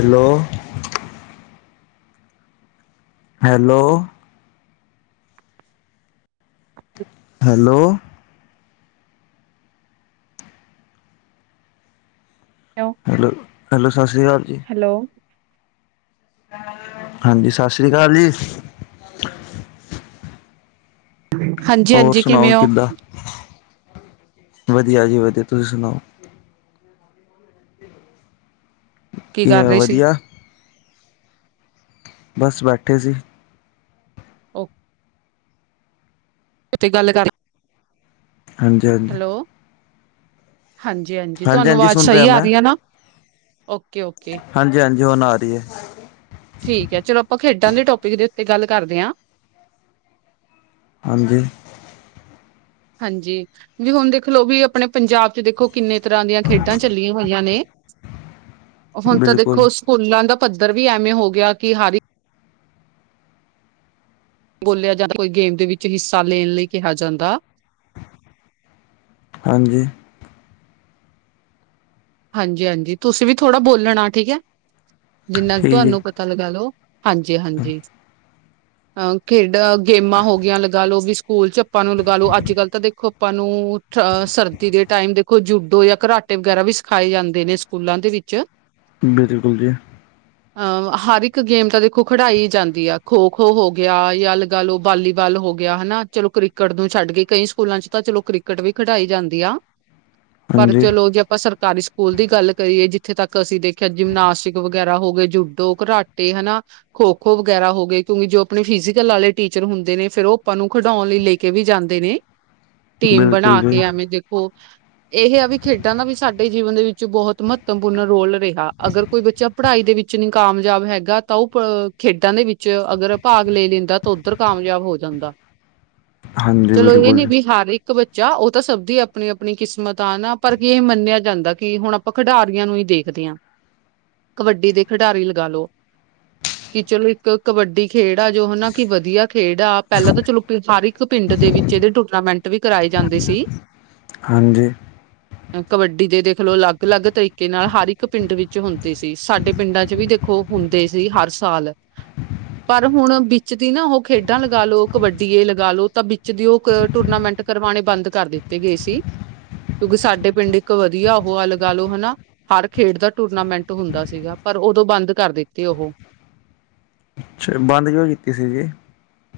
Hello. Hello. Hello hello hello hello ਸਤਿ ਸ਼੍ਰੀ ਅਕਾਲ ਜੀ। ਹੈਲੋ ਹਾਂਜੀ ਸਤਿ ਸ੍ਰੀ ਅਕਾਲ ਜੀ। ਹਾਂਜੀ। ਹੋਰ ਸੁਣਾਓ ਕਿੱਦਾਂ। ਵਧੀਆ ਜੀ ਵਧੀਆ ਤੁਸੀਂ ਸੁਣਾਓ ਕੀ ਕਰ ਕਿਵੇਂ ਰਹੇ ਸੀ? ਵਧੀਆ ਬਸ ਬੈਠੇ ਸੀ ਓ ਉਥੇ ਗੱਲ ਕਰ ਹਾਂਜੀ-ਹਾਂਜੀ। ਹਾਂਜੀ ਹਾਂਜੀ ਤੁਹਾਨੂੰ ਆਵਾਜ਼ ਸੁਣ ਰਿਹਾ ਸਹੀ ਆ ਮੈਂ, ਰਹੀ ਹੈ ਨਾ ਓਕੇ ਓਕੇ ਹਾਂਜੀ ਹਾਂਜੀ ਹੁਣ ਰਹੀ ਹੈ ਠੀਕ ਹੈ, ਚਲੋ ਆਪਾਂ ਖੇਡਾਂ ਦੇ ਟੋਪਿਕ ਦੇ ਉੱਤੇ ਗੱਲ ਕਰਦੇ ਹਾਂ ਹਾਂਜੀ ਹਾਂਜੀ ਵੀ ਹੁਣ ਦੇਖ ਲਓ ਵੀ ਆਪਣੇ ਪੰਜਾਬ ਚ ਦੇਖੋ ਕਿੰਨੇ ਤਰ੍ਹਾਂ ਦੀਆਂ ਖੇਡਾਂ ਚੱਲੀਆਂ ਹੋਈਆਂ ਨੇ। [unintelligible] ਹੁਣ ਤਾਂ ਬਿਲਕੁਲ। ਦੇਖੋ ਸਕੂਲਾਂ ਦਾ ਪੱਧਰ ਵੀ ਐਵੇਂ ਹੋ ਗਿਆ ਕਿ ਹਰ ਬੋਲਿਆ ਜਾਂਦਾ, ਕੋਈ ਗੇਮ ਦੇ ਵਿੱਚ ਹਿੱਸਾ ਲੈਣ ਲਈ ਕਿਹਾ ਜਾਂਦਾ। ਹਾਂਜੀ ਹਾਂਜੀ ਹਾਂਜੀ, ਤੁਸੀਂ ਵੀ ਥੋੜਾ ਬੋਲਣਾ ਠੀਕ ਹੈ, ਜਿੰਨਾ ਕੁ ਠੀਕ ਹੈ, ਤੁਹਾਨੂੰ ਪਤਾ ਲਗਾ ਲਓ। ਹਾਂਜੀ, ਹਾਂਜੀ, ਅ ਖੇਡ ਗੇਮਾਂ ਹੋਗੀਆਂ ਲਗਾ ਲਓ ਵੀ। ਸਕੂਲ ਚੱ ਆਪਾਂ ਨੂੰ ਲਗਾ ਲੋ, ਅੱਜ ਕੱਲ ਤਾਂ ਦੇਖੋ ਆਪਾਂ ਨੂੰ ਅ, ਸਰਦੀ ਦੇ ਟਾਈਮ ਦੇਖੋ ਜੂਡੋ ਜਾਂ ਘਟ ਕਰਾਟੇ ਵਗੈਰਾ ਵੀ ਸਿਖਾਏ ਜਾਂਦੇ ਨੇ ਸਕੂਲਾਂ ਦੇ ਵਿੱਚ। ਬਿਲਕੁਲ ਜੀ ਅਹ ਹਰ ਇੱਕ ਗੇਮ ਤਾਂ ਦੇਖੋ ਖਿਡਾਈ ਜਾਂਦੀ ਆ, ਖੋ ਖੋ ਹੋ ਗਿਆ ਜਾਂ ਅ ਲਗਾ ਲੋ ਵਾਲੀਬਾਲ ਹੋ ਗਿਆ ਹਨਾ, ਚਲੋ ਕ੍ਰਿਕਟ ਨੂੰ ਛੱਡ ਕੇ ਕਈ ਸਕੂਲਾਂ ਚ ਤਾਂ ਚਲੋ ਕ੍ਰਿਕਟ ਵੀ ਖਿਡਾਈ ਜਾਂਦੀ ਆ। ਅ [unintelligible] [unintelligible] ਪਰ ਚਲੋ ਜੇ ਆਪਾਂ ਸਰ ਸਰਕਾਰੀ ਸਕੂਲ ਦੀ ਗੱਲ ਕਰੀਏ, ਜਿੱਥੇ ਤੱਕ ਅਸੀਂ ਦੇਖਿਆ ਜਿਮਨਾਸਟਿਕ ਵਗੈਰਾ ਹੋ ਗਏ ਜੂਡੋ ਘਰਾਟੇ ਹਨਾ ਖੋ ਖੋ ਵਗੈਰਾ ਹੋ ਗਏ‌। ਕਿਉਂਕਿ ਜੋ ਆਪਣੇ ਫਿਜ਼ਕਲ ਵਾਲੇ ਟਿਚਰ ਹੁੰਦੇ ਨੇ, ਫਿਰ ਉਹ ਆਪਾਂ ਨੂੰ ਖਿਡਾਉਣ ਲਈ ਲ ਕੇ ਵੀ ਜਾਂਦੇ ਨੇ, ਟੀਮ ਬਿਲਕੁਲ ਬਣਾ ਜੀ। ਕੇ ਐਵੇਂ ਦੇਖੋ ਇਹ ਆ ਵੀ ਖੇਡਾਂ ਦਾ ਵੀ ਸਾਡਾ ਜੀਵਨ ਦੇ ਵਿੱਚ ਬਹੁਤ ਮਹੱਤਵਪੂਰਨ ਰੋਲ ਰਿਹਾ, ਅਗਰ ਕੋਈ ਬੱਚਾ ਪੜ੍ਹਾਈ ਦੇ ਵਿੱਚ ਨੀ ਕਾਮਯਾਬ ਹੈਗਾ। ਤਾਂ ਉਹ ਖੇਡਾਂ ਦੇ ਵਿੱਚ ਅਗਰ ਭਾਗ ਲੈ ਲੈਂਦਾ ਤਾਂ ਉੱਧਰ ਕਾਮਯਾਬ ਹੋ ਜਾਂਦਾ। ਹਾਂਜੀ ਚਲੋ ਇਹ ਬਿਲਕੁਲ ਨੀ ਜੀ, ਬ ਹਾਰ ਇੱਕ ਇੱਕ ਬੱਚਾ ਉਹ ਤਾਂ ਸਭ ਦੀ ਆਪਣੀ ਆਪਣੀ ਕਿਸਮਤ ਆ ਨਾ ਪਰ ਕੀ ਇਹ ਮੰਨਿਆ ਜਾਂਦਾ, ਕਿ ਹੁਣ ਆਪਾਂ ਖਿਡਾਰੀਆਂ ਨੂੰ ਹੀ ਦੇਖਦੇ ਹਾਂ, ਕਬੱਡੀ ਦੇ ਖਿਡਾਰੀ ਲਗਾ ਲਓ। ਕਿ ਚਲੋ ਇੱਕ ਕਬੱਡੀ ਖੇਡ ਆ ਜੋ ਹਨਾ ਕਿ ਵਧੀਆ ਖੇਡ ਆ ਪਹਿਲਾਂ ਤਾਂ ਚਲੋ ਹਰ ਇੱਕ ਪਿੰਡ ਦੇ ਵਿੱਚ ਇਹਦੇ ਟੂਰਨਾਮੈਂਟ ਵੀ ਕਰਵਾਏ ਜਾਂਦੀ ਸੀ। ਹਾਂਜੀ ਕਬੱਡੀ ਦੇਖ ਲਓ ਅਲੱਗ ਅਲੱਗ ਤਰੀਕੇ ਨਾਲ ਹਰ ਇੱਕ ਪਿੰਡ ਵਿੱਚ ਹੁੰਦੇ ਸੀ ਸਾਡੇ ਪਿੰਡਾਂ ਚ ਵੀ ਦੇਖ ਓ ਹੁੰਦੇ ਸੀ ਹਰ ਸਾਲ। ਪਰ ਹੁਣ ਬਿੱਚ ਦੀ ਨਾ ਓਹੋ ਖੇਡਾਂ ਲਗਾ ਲਓ ਕਬੱਡੀਏ ਲਗਾ ਲਓ ਤਾ ਬਿ ਚ ਦੀ ਓ ਕ ਟੂਰਨਾਮੈਂਟ ਕਰਵਾਣੇ ਬਾਂਦ ਕਾਰ ਦਿੱਤੇ ਗਏ ਸੀ, ਕਯੁਕਿ ਸਾਡੇ ਪਿੰਡ ਇੱਕ ਵਦੀਆ ਓ ਆ ਲਗਾ ਲੋ ਹਨਾ। ਹਰ ਖੇਡ ਦਾ ਟੂਰਨਾਮੈਂਟ ਹੁੰਦਾ ਸੀਗਾ ਪਰ ਓਦੋਂ ਬਾਂਦ ਕਾਰ ਦਿੱਤੀ ਓ ਹੋ। ਅੱਛਾ ਬਾੱਦ ਕਯੋ ਕੀਤੀ ਸੀ ਜੀ।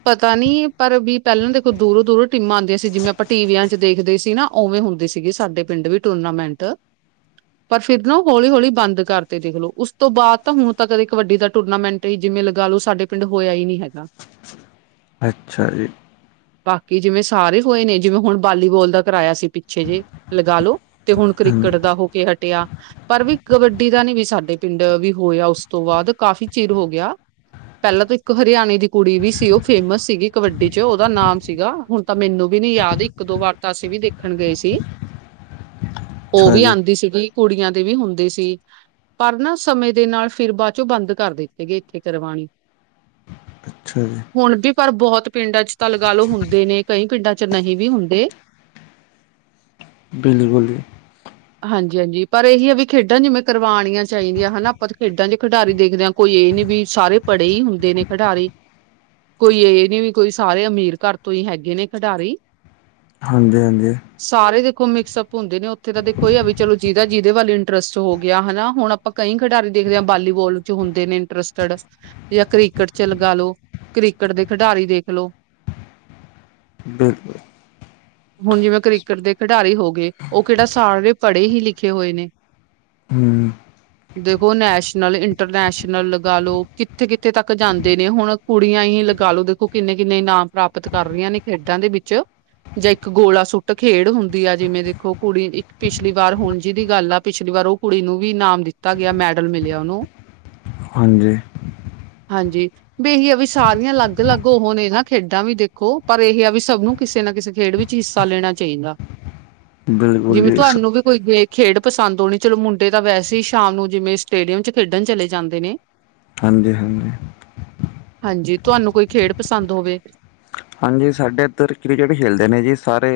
ਪਤਾ ਨੀ ਪਰ ਵੀ ਪੈਲਾਂ ਦੇਖੋ ਦੂਰੋ-ਦੂਰੋ ਟੀਮਾਂ ਆਨਦੀਆਂ ਸੀ ਜਿਵੇ ਆਪਾ ਟੀਵੀਆਂ ਚ ਦੇਖਦੇ ਸੀ ਨਾ। ਓਵੇਂ ਹੁੰਦੀ ਸੀਗੀ ਸਾਡੇ ਪਿੰਡ ਵੀ ਟੂਰਨਾਮੈਂਟ। ਪਰ ਫਿਰ ਨਾ ਓ ਹੌਲੀ-ਹੌਲੀ ਬਾਂਦ ਕਾਰਦੇ ਦੇਖਲੋ ਉਸ ਤੋ ਬਾਦ ਤਾ ਹੁਨ ਤਕ ਕਦੇ ਕਬੱਡੀ ਦਾ ਟੂਰਨਾਮੈਂਟ ਤੁਹੀ ਜਿਵੇ ਲਗਾ ਲੋ ਸਾਡੇ ਪਿੰਡ ਹੋਏਯਾ ਈ ਨੀ ਹੈਗਾ। ਅੱਛਾ ਜੀ। ਬਾਕੀ ਜਿਵੇ ਸਾਰੇ ਹੋਏ ਨੇ ਜਿਵੇ ਹੁਨ ਬਾਲੀਵੋਲ ਦਾ ਕਰਾਏਆ ਸੀ ਪਿੱਛੇ ਜੇ, ਲਗਾ ਲੋ। ਤੇ ਹੁਨ ਹਾਂਜੀ, ਕ੍ਰਿਕੇਟ ਦਾ ਹੋ ਕੇ ਹਟੇਆ। ਪਰ ਵੀ ਕਬੱਡੀ ਦਾ ਨੀ ਵੀ ਸਾਡੇ ਪਿੰਡ ਵੀ ਹੋਏਆ ਉਸ ਤੋ ਬਾਦ ਕਾਫ਼ੀ ਚਿਰ ਹੋ ਗਯਾ। ਪੈਲਾਂ ਤਾ ਇੱਕ ਹਰਿਆਣੇ ਦੀ ਕੁੜੀ ਵੀ ਸੀ ਓ ਫੇਮਸ ਸੀਗੀ ਕਬੱਡੀ ਚ ਓਦਾ ਨਾਮ ਸੀਗਾ, ਹੁਨ ਤਾ ਮੈਨੂੰ ਵੀ ਨੀ ਯਾਦ ਇੱਕ ਦੋ ਵਾਰ ਤਾ ਅਸੀ ਵੀ ਦੇਖਣ ਗਏ ਸੀ। ਓ ਅੱਛਾ ਵੀ ਜੀ, ਆਂਦੀ ਸੀਗੀ ਕੁੜੀਆਂ ਦੇ ਵੀ ਹੋਂਦੇ ਸੀ। ਪਰ ਨਾ ਸਮੇਂ ਦੇ ਨਾਲ ਫੇਰ ਬਾਚੋਂ ਬਾਂਦ ਕਾਰ ਦਿੱਤੇ ਗਏ, ਇੱਥੇ ਕਰਵਾਨੇ। ਅੱਛਾ ਜੀ। ਹੁਨ ਵੀ ਪਰ ਬੋਹਤ ਪਿੰਡਾਂ ਚ ਤਾ ਲਗਾ ਲਓ ਹੁੰਦੇ ਨੀ ਕਈ ਪਿੰਡਾਂ ਚ ਨਹੀਂ ਵੀ ਹੁੰਦੇ। ਬਿੱਲਕੁਲ ਜੀ। ਹਾਂਜੀ-ਹਾਂਜੀ ਪਰ ਇਹੀ ਆ ਵੀ ਖੇਡਾਂ ਜਿਵੇਂ ਕਰਵਾਣੀਆਂ ਚਾਹੀਦੀਆ ਹਨਾ ਆਪਾ ਖੇਡਾਂ ਜੇ ਖਿਡਾਰੀ ਦੇਖਦੇ ਹਾਂ ਕੋਈ ਏ ਨੀ ਵੀ ਸਾਰੇ ਪੜ੍ਹੇ ਈ ਹੁੰਦੇ ਨੇ ਖਡਾਰੀ। ਕੋਈ ਏ ਨੀ ਵੀ ਕੋਈ ਸਾਰੇ ਅਮੀਰ ਘਾੱਰ ਤੋ ਈ ਹੈਗੇ ਨੇ ਖਡਾਰੀ। ਹਾਂਜੀ ਹਾਂਜੀ। ਸਾਰੇ ਦੇਖੋ ਮਿਕਸਅਪ ਹੋਨਦੇ ਨੇ ਓਥੇ ਤਾਂ ਦੇਖੋ ਏਆ ਵੀ ਚਲੋ ਜਿਦਾ ਜਿੱਦੇ ਵੱਲ ਇੰਟਰਸਟ ਹੋ ਗਯਾ ਹਨਾ, ਹੋਣ ਆਪਾਂ ਕਈ ਖਡਾਰੀ ਦੇਖਦੇ ਹਾਂ ਬਾਲੀਵੋਲ ਜੋ ਹੁੰਦੇ ਨੇ ਇਨਟ੍ਰਸਟਡ ਯਾ ਕ੍ਰਿਕਟ ਚ ਲਗਾ ਲਓ, ਕ੍ਰਿਕਟ ਦੇ ਖਡਾਰੀ ਦੇਖ ਲੋ। ਬਿਲਕੁਲ ਹੁਨ ਜਿਵੇ ਕ੍ਰਿਕੇਟ ਦੇ ਖਡਾਰੀ ਹੋ ਗੇ ਓ ਕੇੜਾ ਸਾਰੇ ਪੜੇ ਹੀ ਲਿਖੇ ਹੋਏ ਨੇ। ਹੂੰ। ਦੇਗੋ ਨੈਸ਼ਨਲ, ਇੰਟਰਨੈਸ਼ਨਲ ਲਗਾ ਲਓ ਕਿੱਥੇ-ਕਿੱਥੇ ਤੱਕ ਜਾਂਦੇ ਨੇ ਹੋਣ ਕੁੜੀਆਂ ਈ ਲਗਾਲੋ ਦੇਖੋ ਕਿੰਨੇ-ਕਿੰਨੇ ਇਨਾਮ ਪ੍ਰਾਪਤ ਕਾਰ ਰਈਆਂ ਨੇ ਖੇਡਾਂ ਦੇ ਵਿੱਚ। ਜਾ ਇੱਕ ਗੋਲਾ ਸੁੱਟ ਖੇਡ ਹੁੰਦੀ ਆ ਜਿਵੇ ਦੇ ਓ ਕੁੜੀ ਇੱਕ ਪਿਛਲੀ ਵਾਰ ਹੁਨ ਜਿਦੀ ਗਾੱਲ ਆ ਪਿਛਲੀ ਵਾਰ ਓ ਕੁੜੀ ਨੂੰ ਵੀ ਇਨਾਮ ਦਿੱਤਾ ਗਯਾ ਮੈਡਲ ਮਿਲਯਾ ਓਨੂੰ। ਹਾਂਜੀ। ਹਾਂਜੀ। ਵੀ ਇਹੀ ਆ ਵੀ ਸਾਰੀਆਂ ਅਲੱਗ-ਅਲੱਗ ਓਹ ਨੇ ਨਾ ਖੇਡਾਂ ਵੀ ਦੇਖੋ ਪਰ ਇਹੀ ਆ ਵੀ ਸੱਬ ਨੂੰ ਕਿਸੇ ਨਾ ਕਿਸੇ ਖੇਡ ਵਿੱਚ ਹਿੱਸਾ ਲੇਣਾ ਚਾਈਦਾ। ਬਿਲਕੁਲ ਜਿਵੇਂ ਜੀ ਸ ਤੁਆਨੂੰ ਵੀ ਕੋਈ ਗ ਖੇਡ ਪਸਾਂਦ ਓਣੀ ਚਲੋ ਮੁੰਡੇ ਤਾਂ ਵੈਸੇ ਈ ਸ਼ਾਮ ਨੂੰ ਜਿਵੇਂ ਸਟੇਡੀਅਮ ਚ ਖੇਡਨ ਚਲੇ ਜਾਂਦੇ ਨੇ। ਹਾਂਜੀ-ਹਾਂਜੀ। ਹਾਂਜੀ, ਤੁਆਨੂੰ ਕੋਈ ਖੇਡ ਪਸਾਂਦ ਹੋਵੇ। ਹਾਂਜੀ, ਸਾਡੇ ਇੱਧਰ ਕ੍ਰਿਕਟ ਖੇਡਦੇ ਨੇ ਜੀ ਸਾਰੇ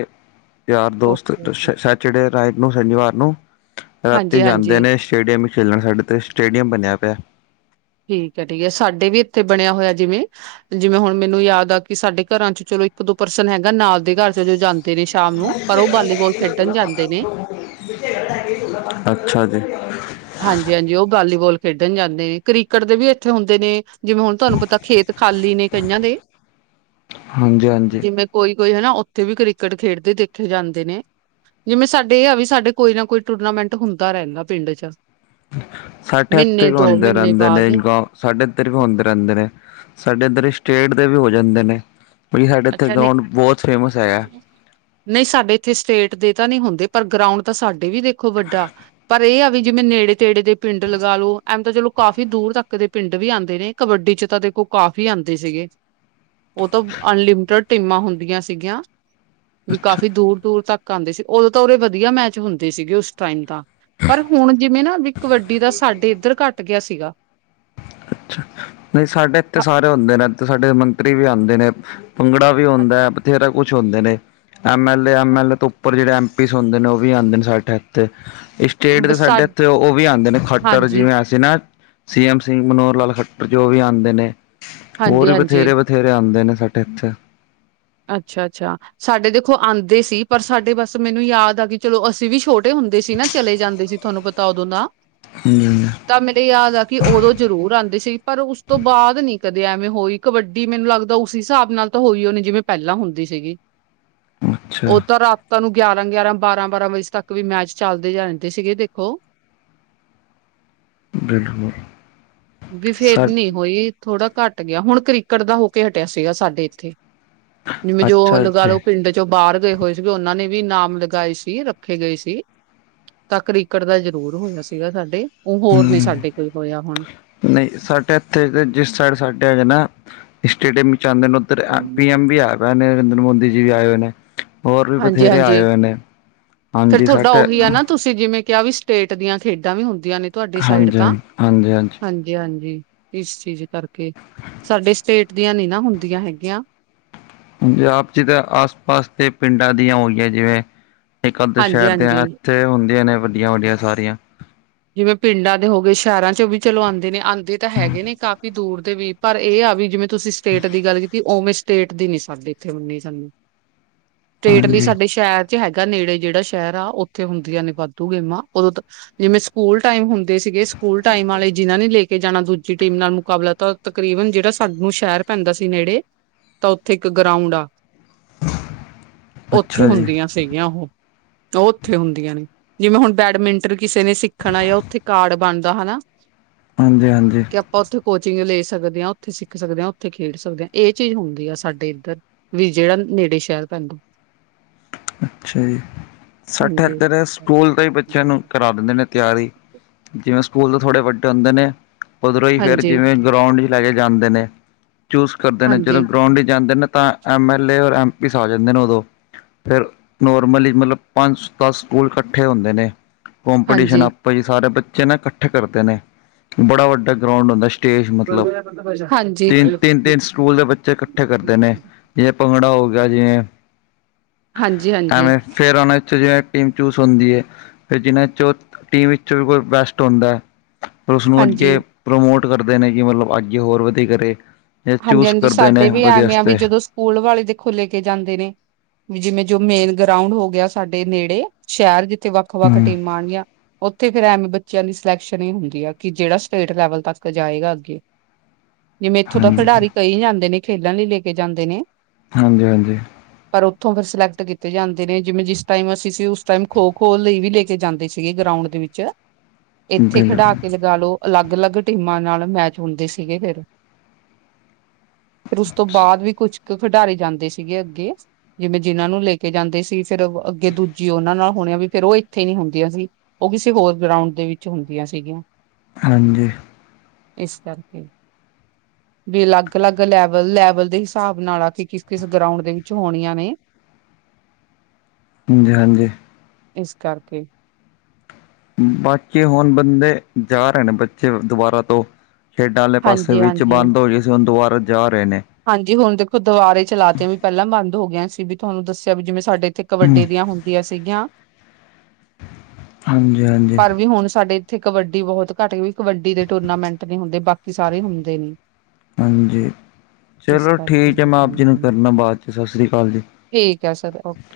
ਯਾਰ ਦੋਸਤ ਓਕੇ-ਓਕੇ। ਜਿਹੜੇ ਰਾਈਟ ਨੂੰ ਸ਼ਨੀਵਾਰ ਨੂੰ ਰਾਤੀ ਜਾਂਦੇ ਹਾਂਜੀ-ਹਾਂਜੀ ਨੇ? ਸਟੇਡੀਅਮ ਵੀ ਖੇਡਣ ਸਾਡੇ, ਤੇ ਸਟੇਡੀਅਮ ਬਣਿਆ ਪਿਆ ਠੀਕ ਹੈ ਠੀਕ ਹੈ, ਸਾਡੇ ਵੀ ਇੱਥੇ ਬਣਿਆ ਹੋਇਆ ਜਿਵੇਂ ਜਿਵੇਂ ਹੁਣ ਮੈਨੂੰ ਯਾਦ ਆ ਕਿ ਸਾਡੇ ਘਰਾਂ ਚ ਚਲੋ ਇੱਕ ਦੋ ਪਰਸਨ ਹੈਗਾ ਨਾਲ ਦੇ ਘਰ ਚ ਜੋ ਜਾਂਦੇ ਨੇ ਸ਼ਾਮ ਨੂੰ ਪਰ ਉਹ ਵਾਲੀਬਾਲ ਖੇਡਣ ਜਾਂਦੇ ਨੇਂ [inaudible] ਅੱਛਾ ਜੀ। ਹਾਂਜੀ ਹਾਂਜੀ, ਉਹ ਵਾਲੀਬਾਲ ਖੇਡਣ ਜਾਂਦੇ ਨੇ। ਕ੍ਰਿਕਟ ਦੇ ਵੀ ਇੱਥੇ, ਹੁੰਦੇ ਨੇ ਜਿਵੇਂ ਹੁਣ ਤੁਹਾਨੂੰ ਪਤਾ ਖੇਤ ਖਾਲੀ ਨੇ ਕਈਆਂ ਦੇ। ਹਾਂਜੀ-ਹਾਂਜੀ। ਜਿਵੇਂ ਕੋਈ ਕੋਈ ਹਨਾ, ਉੱਥੇ ਵੀ ਕ੍ਰਿਕਟ ਖੇਡਦੇ ਦੇਖੇ ਜਾਂਦੇ ਨੇ। ਜਿਵੇਂ ਸਾਡੇ ਇਹ ਆ ਵੀ ਸਾਡੇ ਕੋਈ ਨਾ ਕੋਈ ਟੂਰਨਾਮੈਂਟ ਹੁੰਦਾ ਰਹਿੰਦਾ ਪਿੰਡ 'ਚ ਸਾਡੇ ਇਥੇ ਮਹੀਨੇ ਵੀ ਦੋ ਹੋਂਦੇ ਮਹੀਨੇ ਰਹਿੰਦੇ ਨੇਂ ਬਾਅਦ ਗਾ ਸਾਡੇ ਇੱਧਰ ਵੀ ਹੁੰਦੇ ਰਹਿੰਦੇ ਨੇ, ਸਾਡੇ ਇੱਧਰ ਹੀ ਸਟੇਟ ਦੇ ਵੀ ਹੋ ਜਾਂਦੇ ਨੇ। ਵੀ ਸਾਡੇ ਇੱਥੇ ਅੱਛਾ ਗਰਾਊਂਡ ਬਹੁਤ ਫੇਮਸ ਹੈਗਾ। ਨਹੀਂ ਨਹੀਂ, ਸਾਡੇ ਇੱਥੇ ਸਟੇਟ ਦੇ ਤਾਂ ਨਹੀਂ ਹੁੰਦੇ, ਪਰ ਗਰਾਊਂਡ ਤਾਂ ਸਾਡੇ ਵੀ ਦੇਖੋ ਵੱਡਾ ਪਰ ਇਹ ਆ ਵੀ ਜਿਵੇਂ ਨੇੜੇ ਤੇੜੇ ਦੇ ਪਿੰਡ ਲਗਾ ਲਓ, ਐਮੇਤਾਂ ਚਲੋ ਕਾਫ਼ੀ ਦੂਰ ਤੱਕ ਦੇ ਪਿੰਡ ਵੀ ਆਉਂਦੇ ਨੇ। ਕਬੱਡੀ 'ਚ ਤਾਂ ਦੇਖੋ ਕਾਫੀ ਆਉਂਦੇ ਸੀਗੇ ਉਹ ਤਾਂ ਅਨਲਿਮਿਟਡ ਟੀਮਾਂ ਹੁੰਦੀਆਂ ਸੀਗੀਆਂ, ਵੀ ਅੱਛਾ ਕਾਫ਼ੀ ਦੂਰ ਦੂਰ ਤੱਕ ਆਉਂਦੇ ਸੀ, ਉਦੋਂ ਤਾਂ ਉਰੇ ਵਧੀਆ ਮੈਚ ਹੁੰਦੇ ਸੀਗੇ ਉਸ ਟਾਈਮ ਤਾ। ਪਰ ਹੁਣ ਜਿਵੇਂ ਨਾ, ਵੀ ਕਬੱਡੀ ਦਾ ਸਾਡੇ ਇੱਧਰ ਘੱਟ ਗਿਆ ਸੀਗਾ। ਨਹੀਂ, ਸਾਡੇ ਇੱਥੇ ਹਾਂ, ਸਾਰੇ ਹੁੰਦੇ ਅੱਛਾ, ਨੇ ਤੇ ਸਾਡੇ ਮੰਤਰੀ ਵੀ ਆਉਂਦੇ ਨੇ। ਬੰਗੜਾ ਵੀ ਹੁੰਦਾ ਹੈ, ਬਥੇਰਾ ਕੁੱਛ ਹੁੰਦੇ ਨੇ, ਐਮ ਐਲ ਏ ਐਮ ਅੱਛਾ, ਐਲ ਏ ਤੋਂ ਉੱਪਰ ਜਿਹੜੇ ਐਮ ਸੋਂਦੇ ਨੇ ਉਹ ਵੀਉਂ ਨੇ ਸਾਡੇ ਇੱਥੇ ਸਟੇਟ ਦੇ ਬਸ ਸਾ- ਸਾਡੇ ਇੱਥੇ ਉਹ ਵੀ ਆਉਂਦੇ ਨੇ ਖੱਟਰ ਹਾਂਜੀ ਜਿਵੇਂ ਅਸੀਂ ਨਾ ਸੀ ਐਮ ਸਿੰਘ ਮਨੋ ਲਾਲ ਖੱਟਰ ਜੋ ਵੀ ਆਉਂਦੇ ਨੇ ਹਾਂਜੀ ਹੋਰ ਵੀ ਹਾਂਜੀ ਬਥੇਰੇ ਬਥੇਰੇ ਆਉਂਦੇ ਨੇ ਸਾਡੇ ਇੱਥੇ ਅੱਛਾ ਅੱਛਾ ਸਾਡੇ ਦੇਖੋ ਆਉਂਦੇ ਸੀ ਪਰ ਸਾਡੇ ਬਸ ਮੈਨੂੰ ਯਾਦ ਆ ਕਿ ਚਲੋ ਅਸੀਂ ਵੀ ਛੋਟੇ ਹੁੰਦੇ ਸੀ ਨਾ ਚਲੇ ਜਾਂਦੇ ਸੀ ਤੁਹਾਨੂੰ ਪਤਾ ਓਦੋ ਨਾ [unintelligible] ਤਾਂ ਮੇਰੇ ਯਾਦ ਆ ਕਿ ਉਦੋਂ ਜ਼ਰੂਰ ਆਉਂਦੇ ਸੀ ਪਰ ਉਸ ਤੋਂ ਬਾਅਦ ਨੀ ਕਦੇ ਐਵੇਂ ਹੋਈ ਕਬੱਡੀ ਮੈਨੂੰ ਲੱਗਦਾ ਉਸ ਹਿਸਾਬ ਨਾਲ ਤਾਂ ਹੋਈ ਉਹਨੇ ਜਿਵੇਂ ਪਹਿਲਾਂ ਹੁੰਦੀ ਸੀਗੀ ਅੱਛਾ ਉਹ ਤਾਂ ਰਾਤ ਤੁਹਾਨ ਨੂੰ ਗਿਆਰਾਂ ਗਿਆਰਾਂ ਬਾਰਾਂ ਬਾਰਾਂ ਵਜੇ ਤੱਕ ਵੀ ਮੈਚ ਚੱਲਦੇ ਰਹਿੰਦੇ ਸੀਗੇ ਦੇਖੋ ਬਿਲਕੁਲ ਬ ਫੇਰ ਸਾ ਨੀ ਉਹੀ ਥੋੜਾ ਘੱਟ ਗਿਆ ਹੁਣ ਕ੍ਰਿਕਟ ਦਾ ਹੋ ਕੇ ਹਟਿਆ ਸੀਗਾ ਸਾਡੇ ਇੱਥੇ ਜਿਵੇਂ ਜੋ ਅੱਛਾ ਲਗਾ ਜੀ ਲਓ ਪਿੰਡ ਚੋਂ ਬਾਹਰ ਗਏ ਹੋਏ ਸੀਗੇ ਉਹਨਾਂ ਨੇ ਵੀ ਇਨਾਮ ਲਗਾਏ ਸੀ ਰੱਖੇ ਗਏ ਸੀ ਤਕਰੀਕੜ ਦਾ ਜ਼ਰੂਰ ਹੋਇਆ ਸੀਗਾ ਸਾਡੇ ਉਹ ਹੋਰ ਨੇ ਹਮ ਸਾਡੇ ਕੋਲ ਹੋਇਆ ਹੁਣ ਨਹੀਂ ਸਾਡੇ ਇੱਥੇ ਜਿਸ ਸਾਈਡ ਸਾਡੇ ਹੈਗੇ ਨਾ ਸਟੇਡੀਅਮ ਵਿੱਚ ਆਉਂਦੇ ਨੇ ਪੀ ਹੂੰ। ਐਮ ਵੀ ਆ ਪ ਨੇ ਨਰਿੰਦਰ ਮੋਦੀ ਜੀ ਵੀ ਆਏ ਹੋਏ ਨੇ ਹੋਰ ਵੀ ਹਾਂਜੀ ਬਥੇਰੇ ਆਏ ਹਾਂਜੀ ਹੋਏ ਨੇ ਫੇਰ ਹਾਂਜੀ ਤੁਹਾਡਾ ਸਾਟ ਉਹੀ ਆ ਨਾ ਤੁਸੀਂ ਜਿਵੇਂ ਕਿਹਾ ਵੀ ਸਟੇਟ ਦੀਆਂ ਖੇਡਾਂ ਵੀ ਹੁੰਦੀਆਂ ਨੇ ਤੁਹਾਡੀ ਸਾਈਡ ਹਾਂਜੀ ਹਾਂਜੀ ਤਾਂ ਹਾਂਜੀ ਜ ਹਾਂਜੀ ਇਸ ਚੀਜ਼ ਕਰਕੇ ਸਾਡੇ ਸਟੇਟ ਦੀਆਂ ਨੀ ਨਾ ਹੁੰਦੀਆਂ ਹੈਗੀਆਂ ਪੰਜਾਬ ਚ ਤਾਂ ਆਸ ਪਾਸ ਦੇ ਪਿੰਡਾਂ ਦੀਆਂ ਹੋਈਆਂ ਜਿਵੇਂ ਕੱਲ ਤੋਂ ਹਾਂਜੀ ਸ਼ਹਿਰ ਦੇ ਹਾਂਜੀ ਇੱਥੇ ਹੁੰਦੀਆਂ ਨੇ ਵੱਡੀਆਂ ਵੱਡੀਆਂ ਸਾਰੀਆਂ ਜਿਵੇਂ ਪਿੰਡਾਂ ਦੇ ਹੋ ਗਏ ਸ਼ਹਿਰਾਂ ਚ ਉਹ ਵੀ ਚਲੋ ਆਉਂਦੇ ਨੇ ਆਉਂਦੇ ਤਾਂ ਹੈਗੇ ਨੇ ਕਾਫੀ ਦੂਰ ਦੇ ਵੀ ਪਰ ਇਹ ਆ ਵੀ ਜਿਵੇਂ ਤੁਸੀਂ ਸਟੇਟ ਦੀ ਗੱਲ ਕੀਤੀ ਉ ਓਵੇਂ ਸਟੇਟ ਦੀ ਨੀ ਸਾਡੀ ਇੱਥੇ ਮੰਨੀ ਸਾਨੂੰ ਸਟੇਟ ਲਈ ਹਾਂਜੀ ਸਾਡੇ ਸ਼ਹਿਦ ਵਿੱਚ ਹੈਗਾ ਨੇੜੇ ਜਿਹੜਾ ਸ਼ਹਿਰ ਆ ਉੱਥੇ ਹੁੰਦੀਆਂ ਨੇ ਵਾਧੂ ਗੇਮਾਂ ਉਦੋਂ ਜਿਵੇਂ ਸਕੂਲ ਟਾਈਮ ਹੁੰਦੇ ਸੀਗੇ ਸਕੂਲ ਟਾਈਮ ਵਾਲੇ ਜਿਨ੍ਹਾਂ ਨੇ ਲੈ ਕੇ ਜਾਣਾ ਦੂਜੀ ਟੀਮ ਨਾਲ ਮੁਕਾਬਲਾ ਤਾਂ ਤਕਰੀਬਨ ਜਿਹੜਾ ਸਾਨੂੰ ਸ਼ਹਿਰ ਪੈਂਦਾ ਸੀ ਨੇੜੇ ਤਾਂ ਉੱਥੇ ਇੱਕ ਗਰਾਊਂਡ ਆ ਉੱਥੇ ਅੱਛਾ ਜੀ ਹੁੰਦੀਆਂ ਗੀਆਂ ਉਹ ਉਹ ਉੱਥੇ ਹੁੰਦੀਆਂ ਨੇ ਜਿਵੇਂ ਹੁਣ ਬੈਡਮਿੰਟਨ ਕਿਸੇ ਨੇ ਸਿੱਖ ਦੇਖਣਾ ਆ ਉੱਥੇ ਕਾਰਡ ਬਣਦਾ ਹਨਾ ਹਾਂਜੀ ਹਾਂਜੀ ਕਿ ਆਪਾਂ ਉੱਥੇ ਕੋਚਿੰਗ ਲੈ ਸਕਦੇ ਹਾਂ ਉੱਥੇ ਸਿੱਖ ਸਕਦੇ ਹਾਂ ਉੱਥੇ ਖੇਡ ਸਕਦੇ ਹਾਂ ਇਹ ਚੀਜ਼ ਹੁੰਦੀ ਆ ਸਾਡੇ ਇੱਧਰ ਵੀ ਜਿਹੜਾ ਨੇੜੇ ਸ਼ਹਿਰ ਪੈਂਦਾ ਅੱਛਾ ਜੀ ਸਾਡੇ ਹਾਂਜੀ ਇਧਰ ਸਕੂਲ ਦਾ ਹੀ ਬੱਚਿਆਂ ਨੂੰ ਕਰਾ ਦਿੰਦੇ ਨੇ ਤਿਆਰੀ ਜਿਵੇਂ ਸਕੂਲ ਦੇ ਥੋੜੇ ਵੱਡੇ ਹੁੰਦੇ ਨੇ ਉੱਧਰੋਂ ਹੀ ਫੇਰ ਹਾਂਜੀ ਜਿਵੇਂ ਗਰਾਊਂਡ ਚ ਲੈ ਕੇ ਜਾਂਦੇ ਨੇ ਚੂਸ ਕਰਦੇ ਨੇ ਜਦੋਂ ਹਾਂਜੀ ਗਰਾਊਂਡ ਜਾਂਦੇ ਨੇ ਤਾਂ ਐੱਮ ਐੱਲ ਏ ਔਰ ਐੱਮ ਪੀਸ ਆ ਜਾਂਦੇ ਨੇ ਉਦੋਂ ਫਿਰ ਨੋਰਮਲੀ ਮਤਲਬ ਪੰਜ ਦਸ ਸਕੂਲ ਇਕੱਠੇ ਹੁੰਦੇ ਨੇ ਹਾਂਜੀ ਕਪੀਟੀਸ਼ਨ ਸਾਰੇ ਬੱਚੇ ਨੇ ਇਕੱਠੇ ਕਰਦੇ ਨੇ ਬੜਾ ਵੱਡਾ ਗਰਾਾਊਂਡ ਹੁੰਦਾ ਸਟੇਜ ਮਤਲਬ ਹਾਂਜੀ। ਹਾਂਜੀ, ਤਿੰਨ ਤਿੰਨ ਹਾਂਜੀ। ਤਿੰਨ ਸਕੂਲ ਦੇ ਬੱਚੇੱ ਇਕੱਠੇ ਕਰਦੇ ਨੇ ਜਿਵੇਂ ਭੰਗੜਾ ਹੋ ਗਿਆ ਜਿਵੇਂ ਹਾਂਜੀ ਹਾਂਜੀ ਐਵੇਂ ਫਿਰ ਆਉਣਾ ਇੱਥੇ ਜਿਂ ਟੀਮ ਚੂਜ਼ ਹੁੰਦੀ ਹੈ ਫਿਰ ਜਿਹਨਾਂ ਚੋਂ ਟੀਮ ਵਿੱਚੋਂ ਵੀ ਕੋਈ ਬੈਸਟ ਹੁੰਦਾ ਪਰ ਉਸਨੂੰ ਹਾਂਜੀ, ਅੱਗੇ ਪ੍ਰਮੋਟ ਕਰਦੇ ਨੇ ਕਿ ਮਤਲਬ ਅੱਗੇ ਹੋਰ ਵਧੀਆ ਕਰੇ ਜਾਂ ਹਾਂਜੀ ਚੂਸ ਹਾਂਜੀ ਕਰਦੇ ਸਾਡੇ ਨੇ ਵੀ ਵਧੀਆ ਐਵੇਂ ਆ ਵੀ ਵਾਸਤੇ ਜਦੋਂ ਸਕੂਲ ਵਾਲੇ ਦੇਖੋ ਲੈ ਕੇ ਜਾਂਦੇ ਨੇ ਵੀ ਜਿਵੇਂ ਜੋ ਮੇਨ ਗਰਾਉਂਡ ਹੋ ਗਿਆ ਸਾਡੇ ਨੇੜੇ ਸ਼ਹਿਰ ਜਿੱ ਵੱਖ ਵੱਖ ਹਮ ਟੀਮਾਂ ਆਣਗੀਆਂ ਉੱਥੇ ਫਿਰ ਐਵੇਂ ਬੱਚਿਆਂ ਦੀ ਸਿਲੈਕਸ਼ਨ ਇਹ ਹੁੰਦੀ ਆ ਕਿ ਜਿਹੜਾ ਸਟੇਟ ਲੈਵਲ ਤੱਕ ਜਾਏਗਾ ਅੱਗੇ ਜਿਵੇਂ ਇੱਥੋਂ ਤਾਂ ਹਾਂਜੀ ਖਿਡਾਰੀ ਕਈ ਜਾਂਦੇ ਨੇ ਖੇਡਣ ਲਈ ਲੈ ਕੇ ਜਾਂਦੇ ਨੇ। ਹਾਂਜੀ ਹਾਂਜੀ। ਪਰ ਉੱਥੋਂ ਫਿਰ ਸਿਲੈਕਟ ਕੀਤੇ ਜਾਂਦੇ, ਨੇ ਜਿਵੇਂ ਜਿਸ ਟਾਈਮ ਅਸੀਂ ਸੀ ਉਸ ਟਾਈਮ ਖੋ ਖੋ ਲਈ ਵੀ ਲੈ ਕੇ ਜਾਂਦੇ ਸੀ। ਸੀਗੇ ਗਰਾਊਂਡ ਦੇ ਵਿੱਚ। ਹ [unintelligible] ਇੱਥੇ ਖਿਡਾ ਕੇ ਲਗਾ ਲਓ ਅਲੱਗ ਅਲੱਗ ਟੀਮਾਂ ਨਾਲ ਮੈਚ ਹੁੰਦੇ ਸੀਗੇ ਫਿਰ। ਫਿਰ ਉਸ ਤੋਂ ਬਾਅਦ ਵੀ ਕੁਛ ਕੁ ਖਿਡਾਰੀ ਜਾਂਦੇ ਸੀਗੇ ਅੱਗੇ। ਜਿਵੇਂ ਜਿਹਨਾਂ ਨੂੰ ਲੈ ਕੇ ਜਾਂਦੇ ਸੀ, ਫੇਰ ਅੱਗੇ ਦੂਜੀ ਉਹਨਾਂ ਨਾਲ ਹੋਣੀਆਂ ਵੀ ਫੇਰ ਉਹ ਇੱਥੇ ਨੀ ਹੁੰਦੀਆਂ ਸੀ। ਉਹ ਕਿਸੇ ਹੋਰ ਗਰਾਊਂਡ ਦੇ ਵਿੱਚ ਹੁੰਦੀਆਂ ਸੀਗੀਆਂ। ਹਾਂਜੀ। ਇਸ ਕਰਕੇ। ਵੀ ਅਲੱਗ ਅਲੱਗ ਲੈਵਲ ਲੈਵਲ ਦੇ ਹਿਸਾਬ ਨਾਲ ਆ ਕੇ ਕਿਸ ਕਿਸ ਗਰਾਊਂਡ ਦੇ ਵਿੱਚ ਹੋਣੀਆਂ ਨੇ। ਹਾਂਜੀ ਹਾਂਜੀ। ਇਸ ਕਰਕੇ। ਬਾਕੀ ਹੁਣ ਬੰਦੇ ਜਾ ਰਹੇ ਨੇ ਬੱਚੇ ਦੁਬਾਰਾ ਤੋਂ। ਖੇਡਾਂ ਵਾਲੇ ਪਾਸੇ ਵਿੱਚ ਹਾਂਜੀ-ਹਾਂਜੀ। ਬੰਦ ਹੋ ਗਈ ਸੀ, ਹੁਣ ਦੁਬਾਰਾ ਜਾ ਰਹੇ ਨੇ। ਹਾਂਜੀ ਹੁਣ ਦੇਖੋ ਦੁਵਾਰੇ ਚਲਾ ਤੀਆ ਵੀ ਪਹਿਲਾਂ ਬੰਦ ਹੋ ਗਈਆ ਸੀ ਵੀ, ਤੁਹਾਨੂੰ ਦੱਸਿਆ ਵੀ ਜਿਵੇਂ ਸਾਡੇ ਇੱਥੇ। ਕਬੱਡੀ ਦੀਆਂ ਹੁੰਦੀਆਂ ਸੀਗੀਆਂ ਹਾਂਜੀ ਹਾਂਜੀ ਪਰ ਵੀ ਹੁਣ ਸਾਡੇ। ਇੱਥੇ ਕਬੱਡੀ ਬਹੁਤ ਘੱਟ ਹੁੰਦੀ, ਕਬੱਡੀ ਦੇ ਟੂਰਨਾਮੈਂਟ ਨਹੀਂ ਹੁੰਦੇ, ਬਾਕੀ ਸਾਰੇ ਹੁੰਦੇ ਨੇ। ਹਾਂਜੀ ਇਸ ਚਲੋ ਠੀਕ ਹੈ, ਕਰਕੇ ਮੈਂ ਆਪ ਜੀ ਨੂੰ ਕਰਨਾ ਬਾਅਦ 'ਚ ਸਤਿ ਸ਼੍ਰੀ ਅਕਾਲ ਜੀ। ਠੀਕ ਆ ਸਰ ਓਕੇ।